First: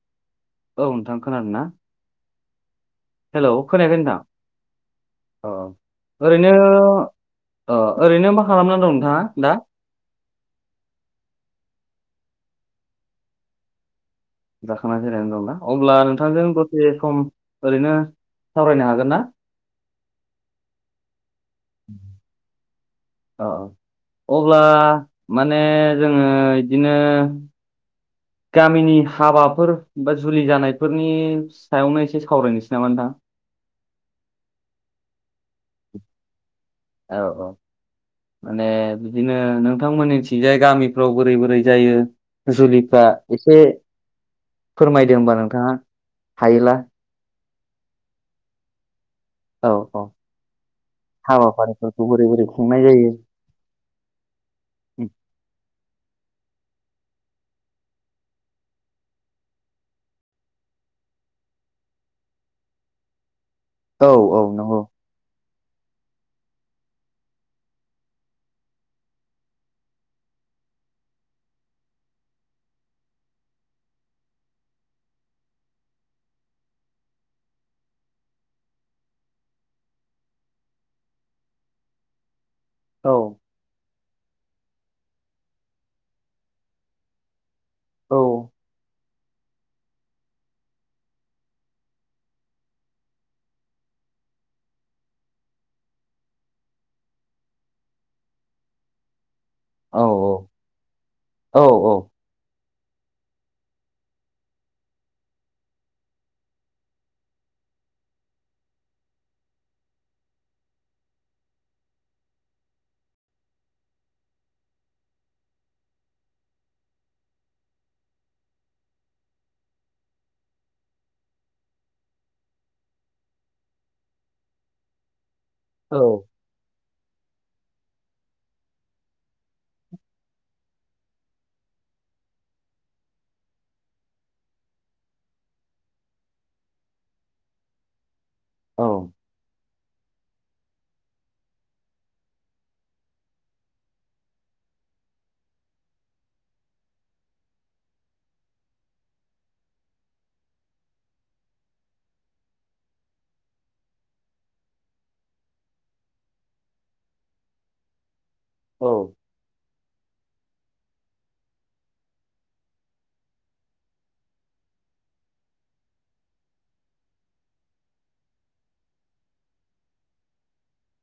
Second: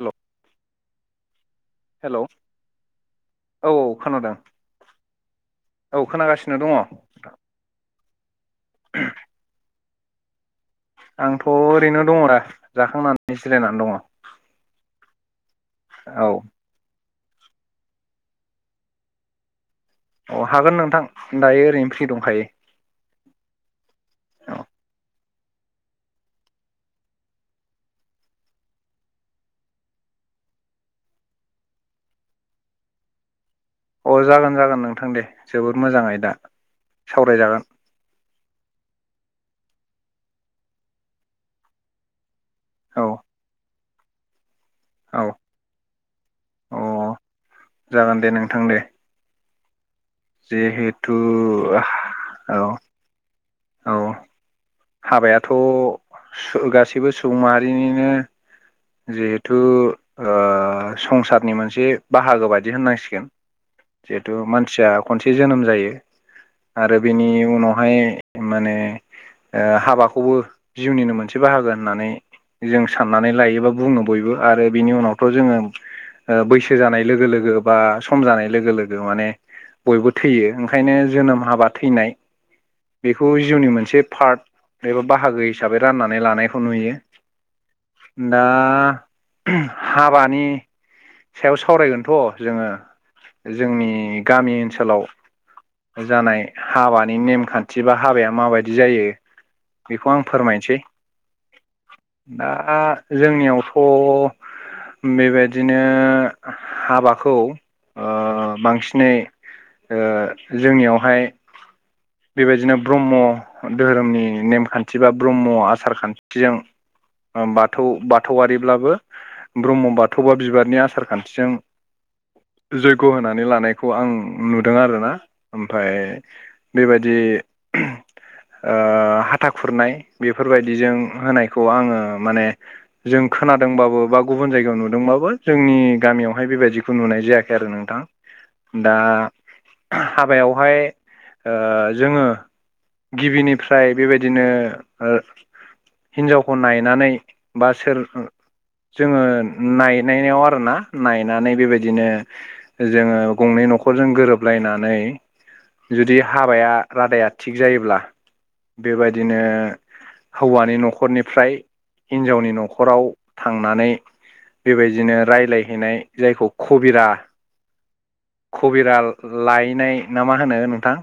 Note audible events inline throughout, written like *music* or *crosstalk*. हेल' औ नोंथां खोनादोंना हेलौ। हेलौ खोनायाखै नोंथां औ अ ओरैनो खोनागासिनो दङ अ ओरैनो मा खालामन दं नोंथाङा दा। आंथ' ओरैनो दङरा जाखांनानै जिरायनानै दङ। जाखांना जिरायना दंना अब्ला औ नोंथांजों दसेे सम। ओरैनो सावरायनो हागोनना? अ हागोन नोंथां दायो ओरैनो फ्रि दंखायो। औ अब्ला माने जोङो इदिनो गामिनि हाबाफोर बा जुलि जानायफोरनि सायावनो एसे सावरायनोसै नामा नोंथां। *inaudible* अ जागोन जागोन नोंथां दे जोबोद मोजाङै दा औ औ सावरायजागोन। माने बिदिनो नोंथांमोननिथिजाय गामिफ्राव बोरै बोरै जायो। जुलिफ्रा औ एसे फोरमायदो औ होनबा नोंथाङा हायोला। अ जागोन दे नोंथां दे। औ-औ जिहेथु हाबाफारिफोरखौ बोरै बोरै औ खुंनाय जायो। औ हाबायाथ' गासैबो सुबुं माहारिनिनो। जिहेथु संसारनि मोनसे बाहागो बायदि होननांसिगोन औ जिहेथु औ नंगौ मानसिया खनसे जोनोम जायो आरो बेनि उनावहाय। माने हाबाखौबो जिउनिनो मोनसे बाहागो होननानै। जों साननानै लायोबा बुङो बयबो आरो बिनि उनावथ' जोङो। बैसो जानाय लोगो लोगो बा सम जानाय लोगो लोगो माने बयबो थैयो ओंखायनो जोनोम हाबा थैनाय औ बेखौ जिउनि मोनसे पार्ट एबा बाहागो हिसाबै राननानै लानायखौ नुयो। औ दा हाबानि सायाव सावरायगोनथ जोङो जोंनि गामि ओनसोलाव जानाय हाबानि नेमखान थि बा हाबाया माबायदि जायो औ बेखौ आं फोरमायनोसै औ औ दा दा जोंनियावथ बेबायदिनो हाबाखौ ओ बांसिनै ओ जोंनियावहाय बेबायदिनो ब्रह्म धोरोमनि नेमखान्थि बा ब्रह्म आसार खान्थिजों बाथौ बाथौ आरिब्लाबो ब्रह्म बाथौ बा बिबारनि आसार खान्थिजों जग्य' होनानै लानायखौ आं नुदों आरोना ओमफ्राय औ बेबा बे *inaudible* ओ हाथा खुरनाय बेफोरबायदिजों होनायखौ आङो माने जों खोना दोंबाबो बा गुबुन जायगायाव नुदोंबाबो जोंनि गामियावहाय बेबायदिखौ नुनाय जायाखै आरो नोंथां। औ दा हाबायावहाय ओ जोङो गिबिनिफ्राय बेबायदिनो हिनजावखौ नायनानै बा सोर जोङो नायनायाव आरोना नायनानै बेबायदिनो जोङो गंनै न'खरजों गोरोबलायनानै जुदि हाबाया रादाया थिग जायोब्ला औ बेबायदिनो हौवानि न'खरनिफ्राय हिनजावनि न'खराव थांनानै बेबायदिनो रायलायहैनाय जायखौ कबिरा खबिरा लायनाय ना मा होनो नोंथां?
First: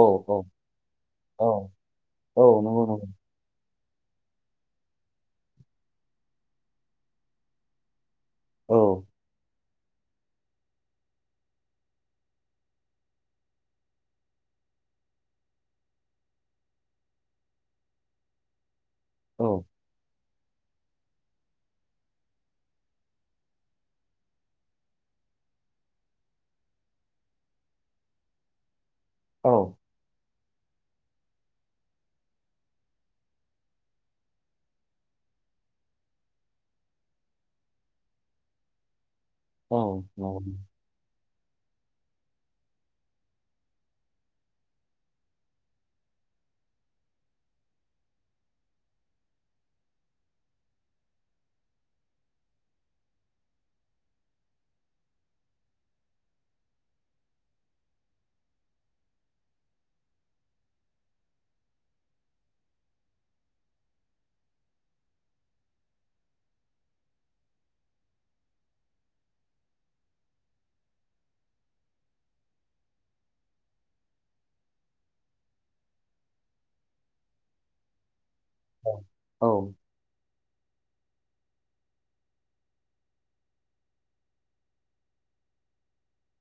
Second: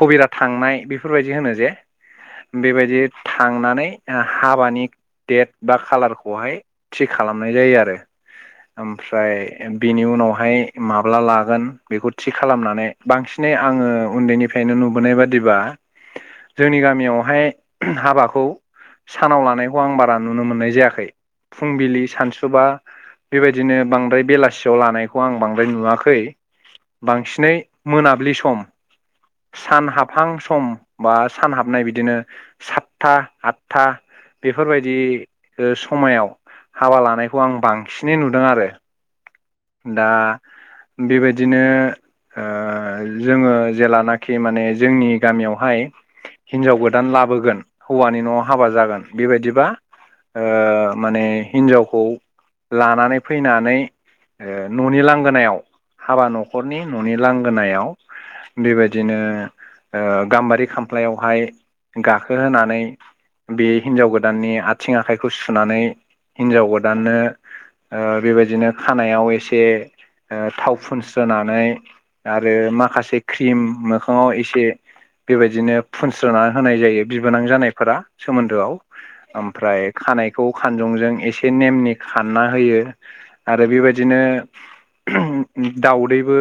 कभिरा थांनाय बेफोरबायदि औ होनो जे औ नंगौ बेबायदि नंगौ थांनानै हाबानि डेट बा खाालारखौहाय थि खालामनाय जायो आरो। औ ओमफ्राय बिनि उनावहाय माब्ला लागोन बेखौ थि खालामनानै बांसिनै आंङो उन्दैनि फरायनो नुबोनाय बादिबा जोंनि गामियावहाय हाबाखौ सानाव औ लानायखौ आं बारा नुनो मोननाय जायाखै फुंबिलि सानसुबा बेबायदिनो बांद्राय बेलासियाव लानायखौ आं बांद्राय नुवाखै बांसिनै मोनाबिलि सम औ सान हाबहां स सम बा सान हाबनाय बिदिनो सातथा आठथा बेफोरबायदि समायाव हाबा लानायखौ आं बांसिनै नुदों आरो। औ दा नंगौ बेबायदि बिदिनो जोंङो जेेलानाखि माने जोंनि गामियावहाय हिनजाव गोदान लाबोगोन हौवानि न'आव हाबा जागोन बेबायदिबा माने हिन्जावखौ लानानै फैनानै न'नि लांगोनायाव हाबा न'खरनि न'नि लांगोनायाव बेबायदिनो गाम्बारि खामफ्लायावहाय गाखोहोनानै बे हिनजाव गोदाननि आथिं आखाइखौ सुनानै हिनजाव गोदाननो बेबायदिनो खानायाव एसे थाव फुनस्रोनानै आरो माखासे क्रिम मोखांङाव एसे बेबायदिनो फुनस्रनानै होनाय जायो बिबोनां जानायफोरा। सोमोन्दोआव औ औ ओमफ्राय खानायखौ खान जंजों एसे नेमनि खान्ना होयो आरो बेबायदिनो दाउदैबो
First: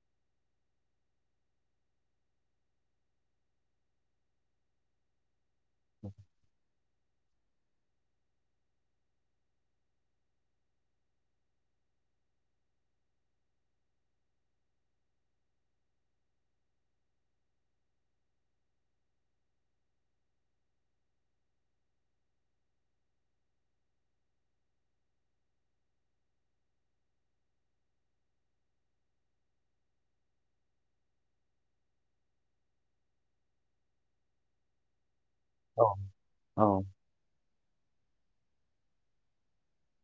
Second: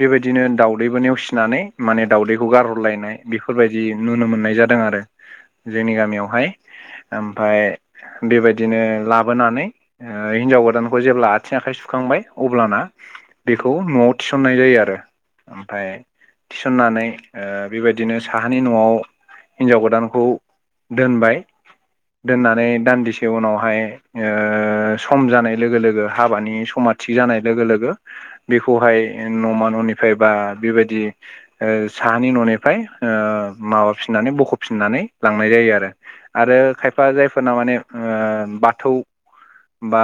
बेबायदिनो दाउदैबो नेवसिनानै माने दाउदैखौ गारहरलाय नाय बेफोरबायदि नुनो मोननाय जादों आरो जोंनि गामियावहाय। ओमफाय बेबायदिनो लाबोनानै हिनजाव गोदानखौ जेब्ला आथिं आखाइ सु थुखांबाय अब्लाना बेखौ न'आव थिसननाय जायो आरो। ओमफ्राय थिसननानै बेबायदिनो साहानि न'आव। हिनजाव गोदानखौ दोनबाय दोननानै दान्दिसे उनावहाय सम जानाय लोगो लोगो हाबानि। समा थिग जानाय लोगो लोगो बेखौहाय न'मा न'निफ्राय बा बे बायदि साहानि न'निफ्राय माबाफिननानै बख'फिननानै लांनाय जायो औ आरो आरो औ खायफा जायफोरना माने बाथौ बा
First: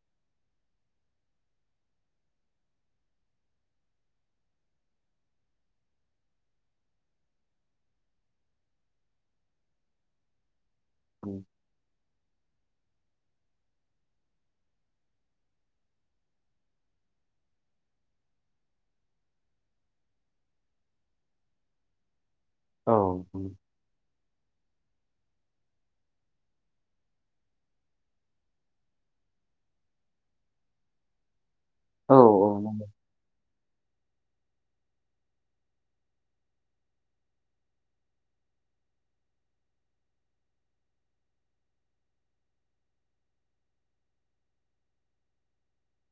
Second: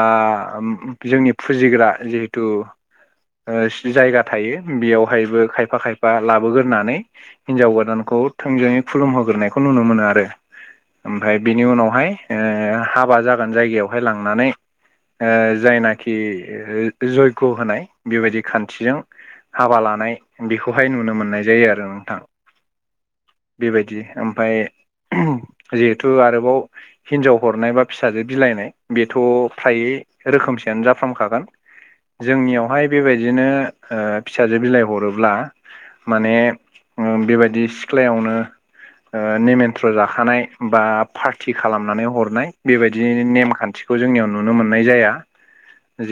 जोंनि फुजिग्रा जिहेथु जायगा थायो बेयावहायबो खायफा खायफा लाबोगोरोनानै हिनजाव गोदानखौ थोंजोङै खुलुम होग्रोनायखौ नुनो मोनो आरो ओमफ्राय बिनि उनावहाय। हाबा जागोन जायगायावहाय लांनानै जायनाखि कि जयग' होनाय बेबायदि खान्थिजों हाबा लानाय बेखौहाय नुनो मोननाय जायो आरो नोंथां। नंगौ बेबायदि ओमफाय *inaudible* जिहेथु आरोबाव हिनजाव हरनाय बा फिसाजो बिलाइनाय बेथ' फ्राय रोखोमस जाफ्रामखागोन औ जोंनियावहाय बेबायदिनो फिसाजो बिलाइ हरोब्ला। माने बेबायदि सिख्लायावनो। नेमेन्त्र' जाखानाय बा पार्टि खालामनानै हरनाय बेबायदि नेमखान्थि। खौ जोंनियाव नुनो मोननाय जाया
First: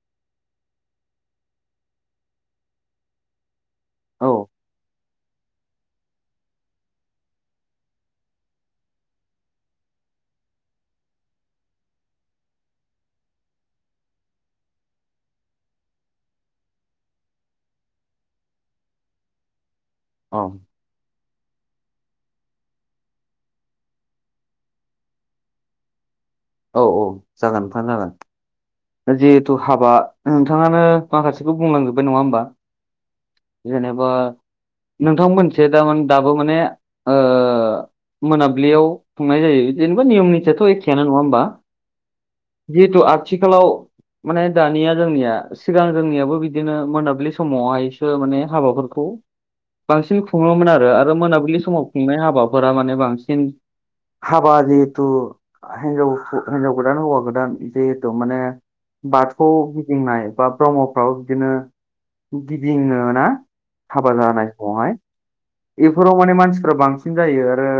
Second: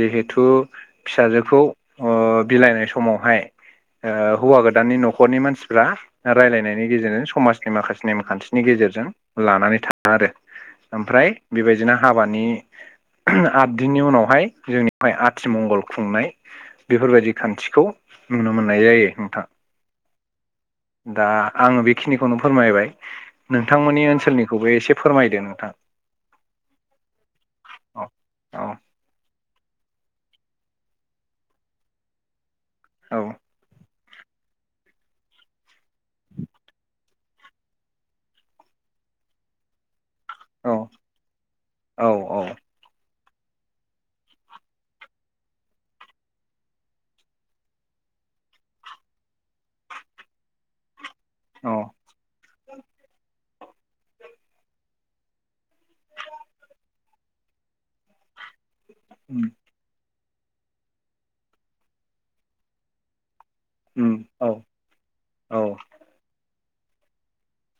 जिहेथु फिसाजोखौ बिलाइनाय समावहाय। औ हौवा गोदाननि न'खरनि मानसिफ्रा रायलायनायनि गेजेरजों समाजनि माखासे नेमखान्थिनि गेजेरजों गेज लानानै थांङो आरो ओमफ्राय बेबायदिनो हाबानि। बिनि उनावहाय जोंनियावहाय आथिमंगल खुंनाय बेफोरबायदि खान्थिखौ नुनो मोननाय। जायो नोंथां। औ। दा आङो बेखिनिखौनो फोरमायबाय नोंथांमोननि ओनसोलनिखौबो एसे फोरमायदो नोंथां। औ औ जागोन नोंथां औ जागोन। औ जिहेथु हाबा नोंथाङानो माखासेखौ बुंलांजोबबाय नङा होमबा। औ जेनेबा नोंथां मोनसे थामान दाबो माने। मोनाबिलियाव थांनाय जायो बिदिनो। नियम निथियाथ' औ एखेयानो नङा होमबा औ औ जिहेतु आथिखालाव। माने दानिया जोंनिया सिगां जोंनियाबो बिदिनो मोनाबिलि समावहायसो माने हाबाफोरखौ। बांसिन खुङोमोन आरो आरो मोनाबिलि औ समाव खुंनाय हाबाफोरा माने बांसिन। हाबा जिहेतु हजाव हिजाव गोदान हौवा गोदान जिह माने उम बाथौखौ गिदिंनाय बा ब्रह्मफ्राव बिदिनो गिदिङो ना? उम हाबा औ जानाय समावहाय औ बेफोराव माने मानसिफ्रा बांसिन जायो आरो।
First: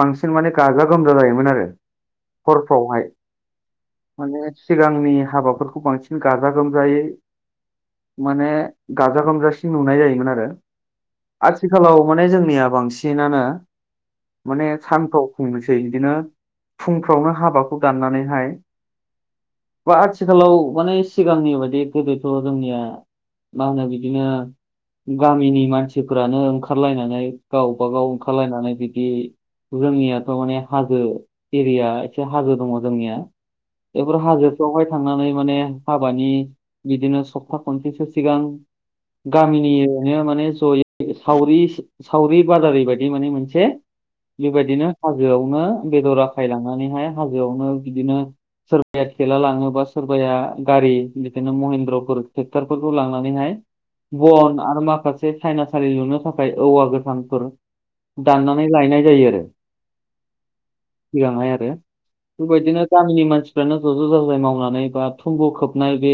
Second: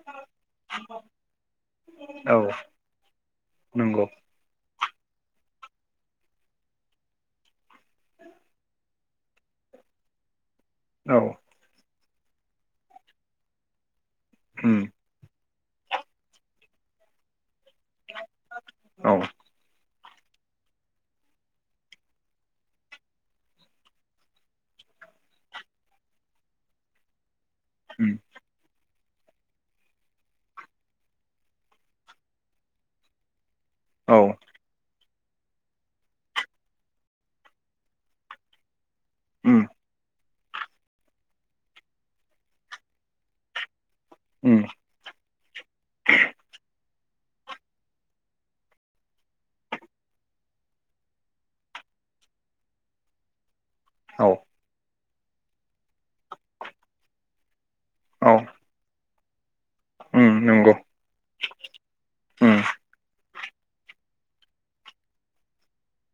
बांसिन माने गाजा गोमजा जायोमोन आरो औ हरफ्रावहाय। नंगौ। माने सिगांनि हाबाफोरखौ बांसिन गाजा गोमजायै। माने गाजा गोमजासिम नुनाय जायोमोन आरो। औ आथिखालाव माने जोंनिया बांसिनानो माने उम सान्थौ। बुंनोसै बिदिनो फुंफ्रावनो हाबाखौ ग हाय औ बा आथिखालाव माने सिगांनि बायदि गोदोथ' जोंनिया मा होनो बिदिनो। गामिनि मानसिफोरानो ओंखारलायनानै गावबागाव उम ओंखारलायनानै बि जोंनियाथ' माने हाजो एरिया एसे हाजो दङ जोंनिया बेफोर औ हाजोफोरावहाय थांनानै माने हाबानि बिदिनो सप्ता खनसेसो सिगां उम गामिनि उरैनो माने जयै सावरि बादारि बायदि माने मोनसे उम बेबायदिनो हाजोआवनो बेदर आखाय लांनानैहाय हाजोआवनो बिदिनो सोरबाया थेला लाङोब बा सोरबाया गारि बिदिनो महेन्द्रफोर टेक्टर लांनानैहाय औ बन आरो माखासे साइनासालि लुनो थाखाय औवा गोथांफोर औ दाननानै लायनाय जायो आरो उम नंगौ सिगांहाय आरो उम बेबायदिनो गामिनि मानसिफ्रानो ज' ज' जाजाय मावनानै बा थुंगु खोबनाय बे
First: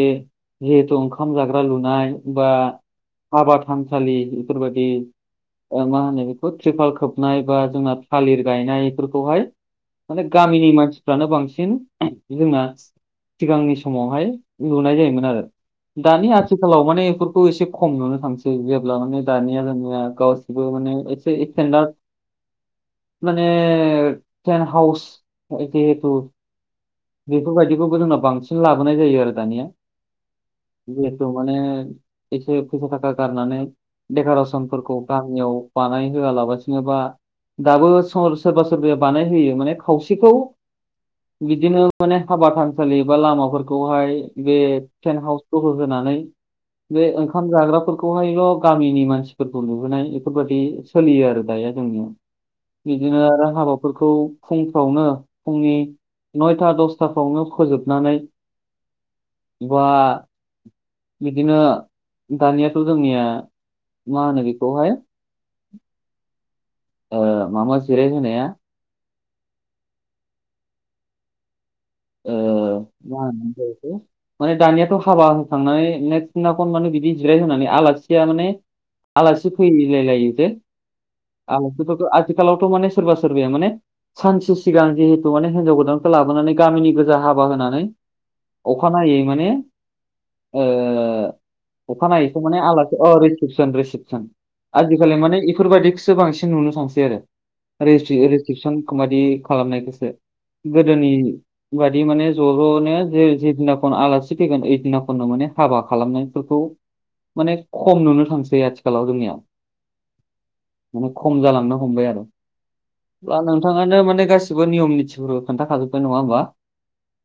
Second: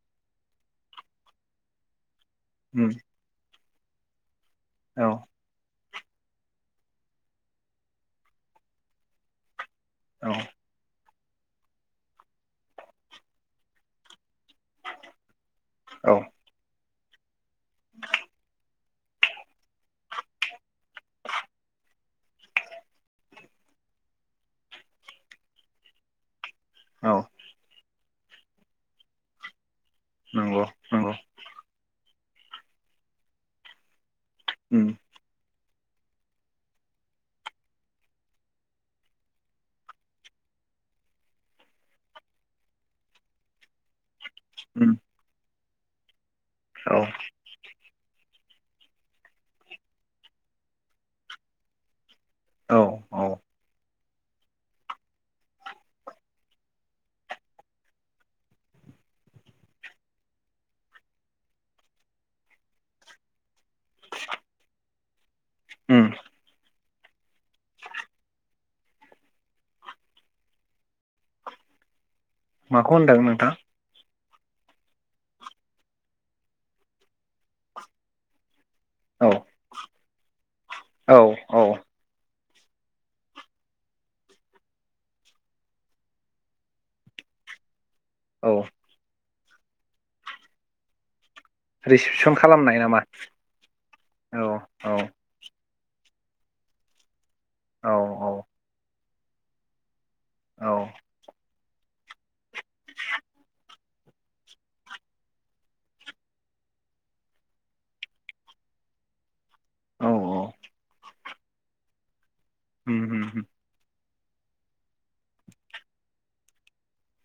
जिहेथु ओंखाम जाग्रा लुनाय बा उम हाबा थानसालि बेफोरबायदि औ मा होनो बेखौ टिरपाल खोबनाय बा जोंना थालिर गायनायफोरखौहाय माने औ गामिनि मानसिफ्रानो बांसिन जोंना सिगांनि समावहाय नुनाय जायोमोन आरो औ दानि आथिखालाव माने बेफोरखौ एसे खम नुनो थांसै माने दानिया दानिया गावसिबो माने एसे इसटेनदार मानेे टेन हाउस जिहेथु औ बेफोरबायदिखौबो जोंनाव बांसिन लाबोनाय जायो आरो दानिया नंगौ नंगौ जिहेथु माने एसे फैसा थाखा गारनानै उम देक'रेसनफोरखौ गामियाव बानाय होआलाबासिनोबा दाबो सोरबा सोरबाया बानायहोयो माने खावसेखौ बिदिनो माने हाबा थानसालि बा लामाफोरखौहाय बे उम टेन्ट हाउस होनानै बे ओंखाम जाग्राफोरखौ बेखौहायल' गामिनि मानसिफोरखौ नुुबोनाय बेफोरबायदि सोलियो आरो दाया जोंनियाव औ बिदिनो औ आरो हाबाफोरखौ फुंफ्रावनो फुंनि नयथा दसथाफ्रावनो फोजोबनानै बा बिदिनो दानियाथ' जोंनिया मा होनो बेखौहाय ओम ओ मा मा जिराय होनाया ओ माखौ होनदों मा होनो नोंथां बेखौ माने दानियाथ' हाबा होखांनानै नेक्स्ट दिनाखन माने बिदि जिराय होनानै आलासिया माने औ आलासि फैलायलायो जे औ औ आलासिफोरखौ आथिखालावथ' माने सोरबा सोरबाया माने सानसे सिगां जिहेथु माने हिनजाव गोदानखौ लाबोनानै गामिनि गोजा हाबा होनानै औ अखानायनायै माने ओ रिसिपसन अखानायैखौ माने खालामनाय आलासि नामा अ रिसिपसन रिसिपसन औ औ आजिखालि माने इफोरबायदि सो बांसिन नुनो थांसै आरो औ रिस्ट्रिकसनखौ बादि खालामनायखौसो औ गोदोनि बादि माने ज' ज'नो जे जेदिनाखौनो आलासि फैगोन ओइ दिनाखौनो माने हाबा खालामनायफोरखौ माने खम नुनो थांसै आथिखालाव जोंनिया औ औ माने खम जालांनो हमबाय आरो उम उम नोंथाङानो माने गासिबो नियम निथि खोनथाखाजोबबाय नङा होमबा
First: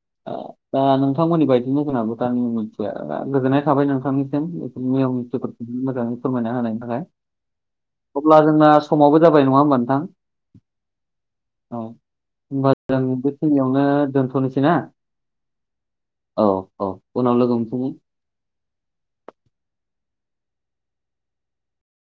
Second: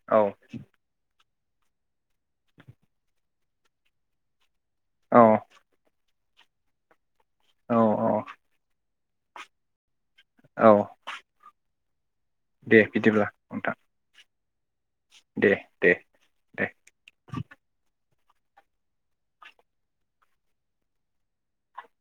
औ ओ नोंथांमोननि बायदिनि जोंहाबो गामिनि मानसिया गोजोननाय थाबाय नोंथांनिसिम नियम औ निथिफोरखौ मोजाङै फोरमायना होनायनि थाखाय औ औ अब्ला जोंना समाबो जाबाय नङा होमबा नोंथां औ औ होमबा दे जों बिदिब्ला बे नोंथां खिनियावनो दोनथ'नोसै ना दे दे औ दे औ उनाव लोगो मोनफिनगोन